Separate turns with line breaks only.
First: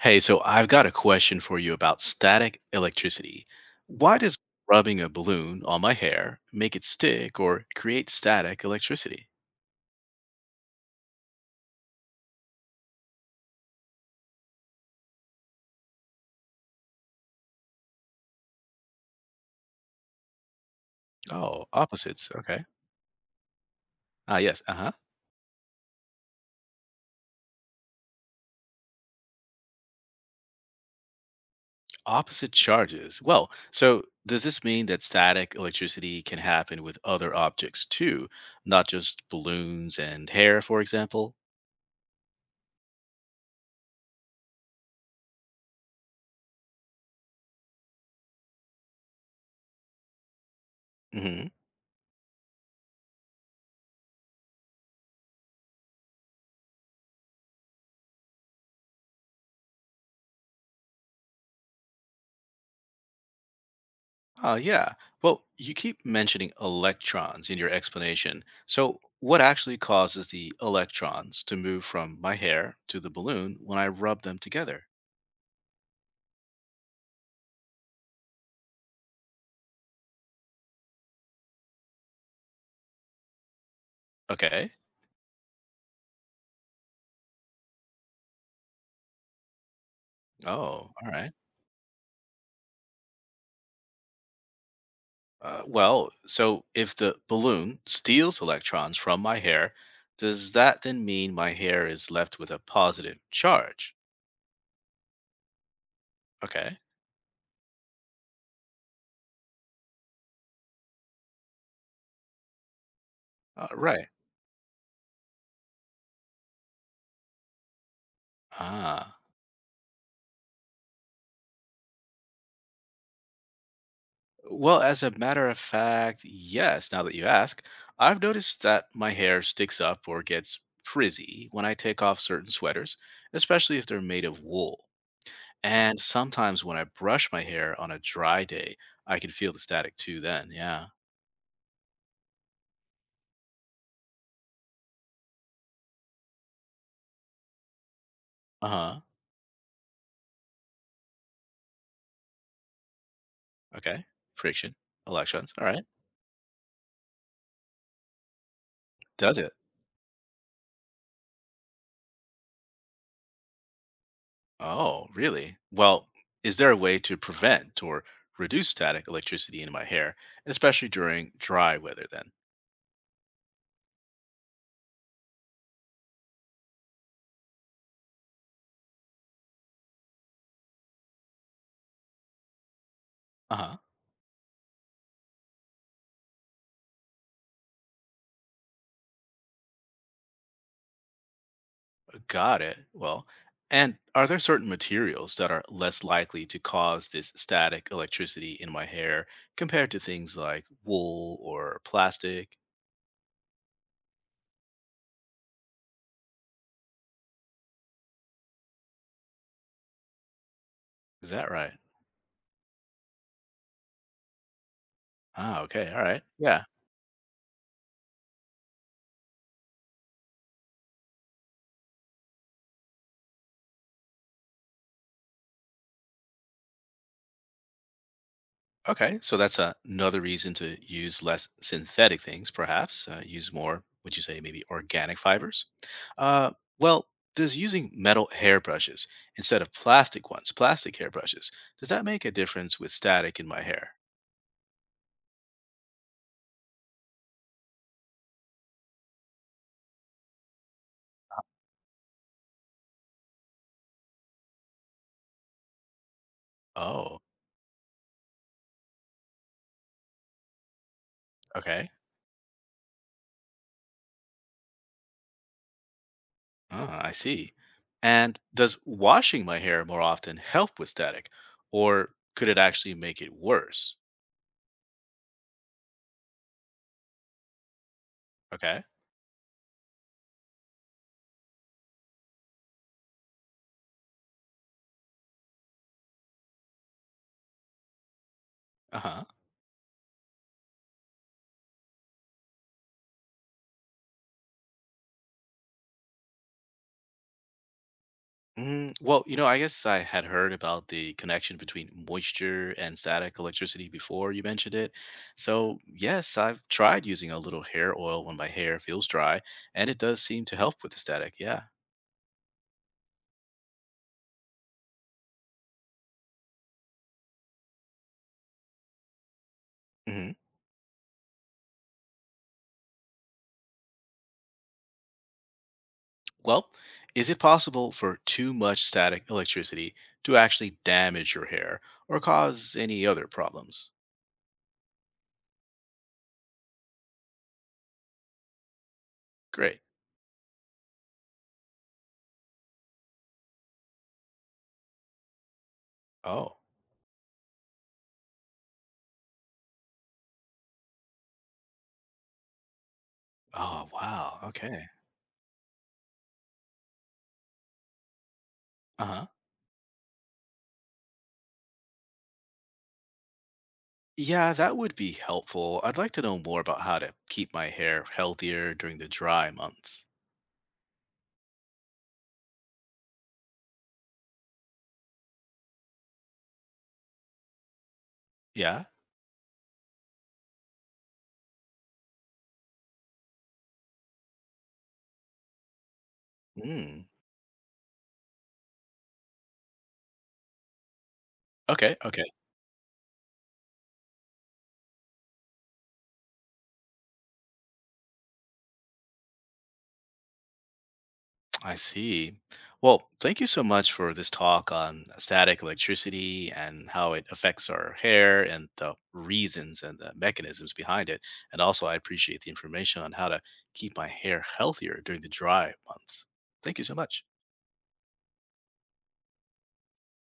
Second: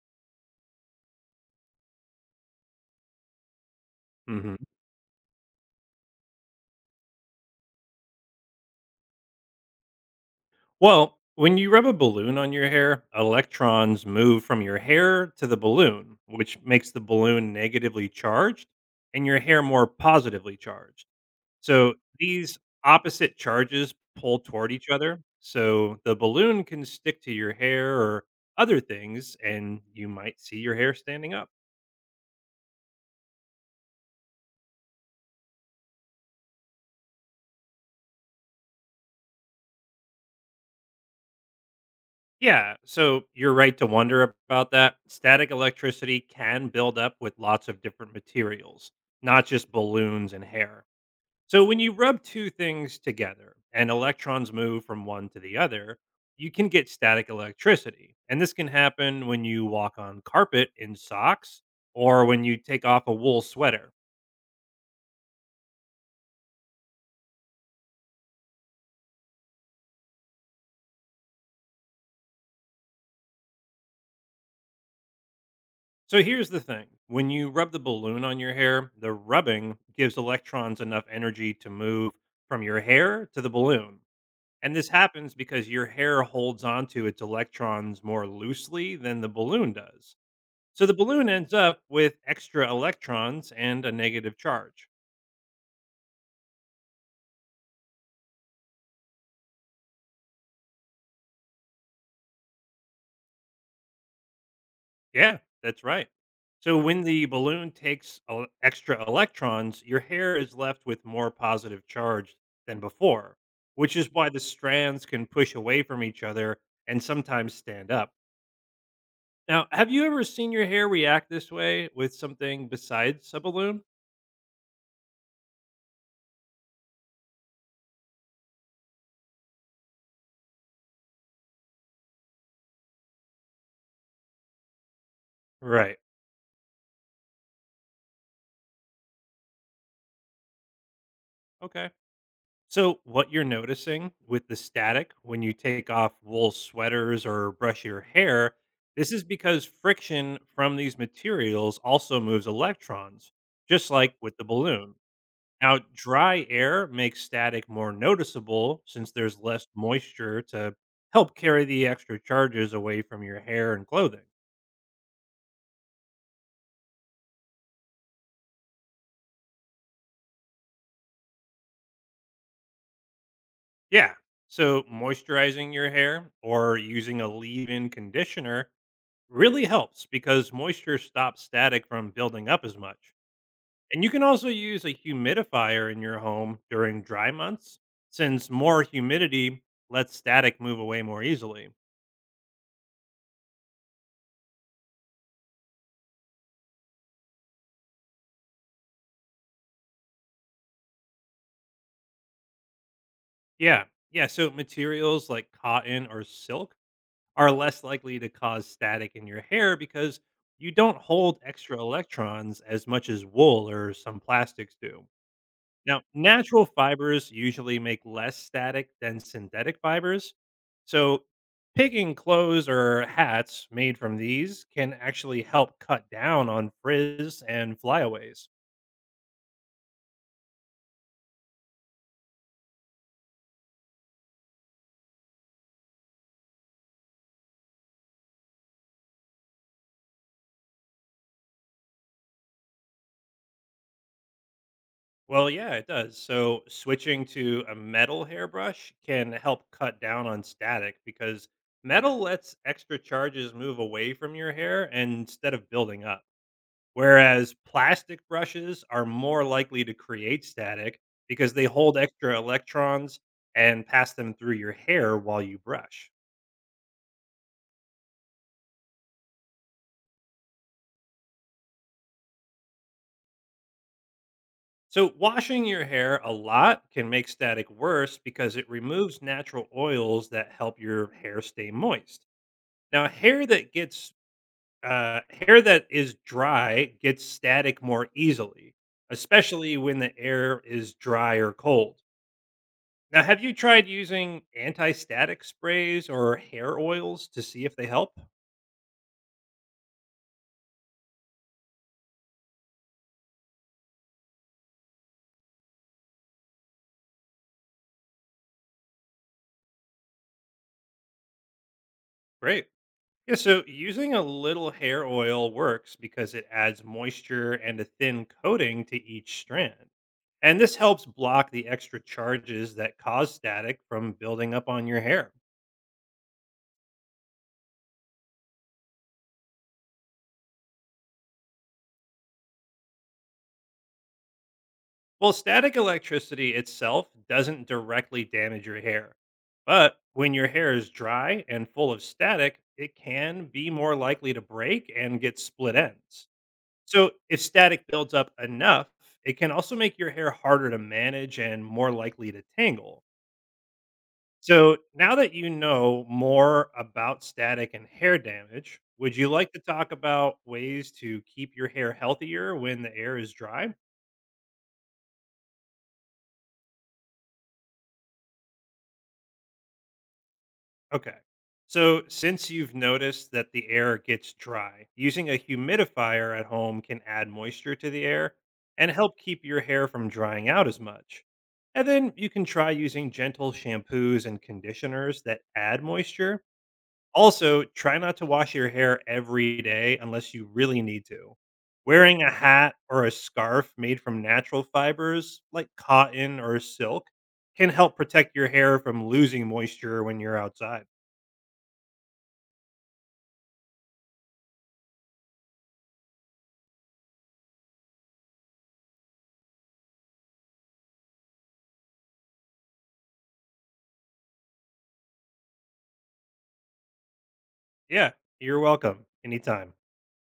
Hey, so I've got a question for you about static electricity. Why does
Mhm.
rubbing a balloon on my hair make it stick or create static electricity?
Well, when you rub a balloon on your hair, electrons move from your hair to the balloon, which makes the balloon negatively charged and your hair more positively charged.
Oh,
So
opposites.
these
Okay.
opposite charges
Ah,
pull
yes.
toward
Uh
each
huh.
other. So the balloon can stick to your hair or other things, and you might see your hair standing up.
Opposite charges. Well, so does this mean that static electricity can happen with other objects too, not just balloons and hair, for example?
Yeah, so you're right to wonder about that. Static electricity can build up with lots of different materials, not just balloons and hair. So when you rub two things together and electrons move from one to the other, you can get static electricity. And this can happen when you walk on carpet in socks or when you take off a wool sweater.
Yeah. Well, you keep mentioning electrons in your explanation. So, what actually causes the electrons to move from my hair to the balloon when I rub them together?
So here's the thing. When you rub the balloon on your hair, the rubbing gives electrons enough energy to move from your hair to the balloon.
Okay.
And this happens because your hair holds onto its electrons more loosely than the balloon does. So
Oh,
the
all
balloon
right.
ends up with extra electrons and a negative charge.
Well, so if the balloon steals electrons from my hair, does that then mean my hair is left with a positive charge?
Yeah, that's right. So
Okay.
when the balloon takes extra electrons, your hair is left with more positive charge than before, which
Right.
is why the strands can push away from each other and sometimes stand up.
Ah.
Now, have you ever seen your hair react this way with something besides a balloon?
Well, as a matter of fact, yes, now that you ask, I've noticed that my hair sticks up or gets frizzy when I take off certain sweaters, especially if they're made of wool.
Right.
And sometimes when I brush my hair on a dry day, I can feel the static too then. Yeah.
Okay. So, what you're noticing with the static when you take off wool sweaters or brush your hair,
Uh-huh.
this is because friction from these materials also moves electrons, just
Okay.
like with the
Friction,
balloon.
electrons. All
Now,
right.
dry air makes static more noticeable since
Does
there's
it?
less moisture to help carry the extra charges away from your hair and clothing.
Oh, really? Well, is there a way to prevent or reduce static electricity in my hair, especially during dry weather then?
Yeah. So, moisturizing your hair or using a leave in conditioner really helps because moisture stops static from building up as much.
Uh-huh.
And you can also use a humidifier in your home during dry months, since more humidity lets static move away more easily.
Got it. Well, and are there certain materials that are less likely to cause this static electricity in my hair compared to things like wool or plastic?
Yeah, yeah. So materials like cotton or silk are less likely to cause static in your hair because you don't
Is
hold
that
extra
right?
electrons as much as wool or some plastics do.
Ah, okay.
Now,
All right. Yeah.
natural fibers usually make less static than synthetic fibers. So, picking clothes or hats made from these can actually help cut down on frizz and flyaways.
Okay. So another reason to use less synthetic things, perhaps. Use more, would you say, maybe organic fibers? Uh, well, does using metal hairbrushes instead of plastic ones, plastic hairbrushes, does that make a difference with static in my hair?
Well, yeah, it does. So, switching to a metal hairbrush can help cut down on static because metal lets extra charges move away from your hair instead of building up.
Oh,
Whereas plastic brushes are more likely to create static because they
okay.
hold extra electrons and pass them through your hair while you brush.
Ah, I see. And does washing my hair more often help with static, or could it actually make it worse?
So, washing your hair a lot can make static worse because it
Okay.
removes natural oils that help your hair stay moist. Now, hair that is dry gets static more easily,
Uh huh.
especially when the air is dry or cold. Now, have you tried using anti-static sprays or hair oils to see if they help?
Mm, I guess I had heard about the connection between moisture and static electricity before you mentioned it. So, yes, I've tried using a little hair oil when my hair feels dry, and it does seem to help with the static. Yeah.
Great. Yeah, so using a little hair oil works because it adds moisture and a thin coating to each strand.
Mhm.
And this helps block the extra charges that cause static from building up on your hair.
Well, is it possible for too much static electricity to actually damage your hair or cause any other problems?
Well, static electricity itself doesn't directly damage your hair.
Great.
But when your hair is dry and full of static, it can be more likely to break and get split ends.
Oh.
So if static builds up enough, it can also make your hair harder to manage and more likely to tangle.
Oh, wow.
So
Okay.
now that you know more about static and hair damage,
Uh
would
huh.
you like to talk about ways to keep your hair healthier when the air is dry?
Yeah, that would be helpful. I'd like to know more about how to keep my hair healthier during the dry months.
Okay. So, since you've noticed that the air gets dry, using a humidifier at home can add moisture to the air
Yeah?
and help keep your hair from drying out as much. And then you can try using gentle shampoos and conditioners that add moisture.
Mm.
Also, try not to wash your hair every day unless you really need to.
Okay.
Wearing
Okay.
a hat or a scarf made from natural fibers like cotton or silk can help protect your hair from losing moisture when you're outside.
I see. Well, thank you so much for this talk on static electricity and how it affects our hair and the reasons and the mechanisms behind it. And also, I appreciate the information on how to keep my hair healthier during the dry months. Thank you so much.
Yeah, you're welcome. Anytime.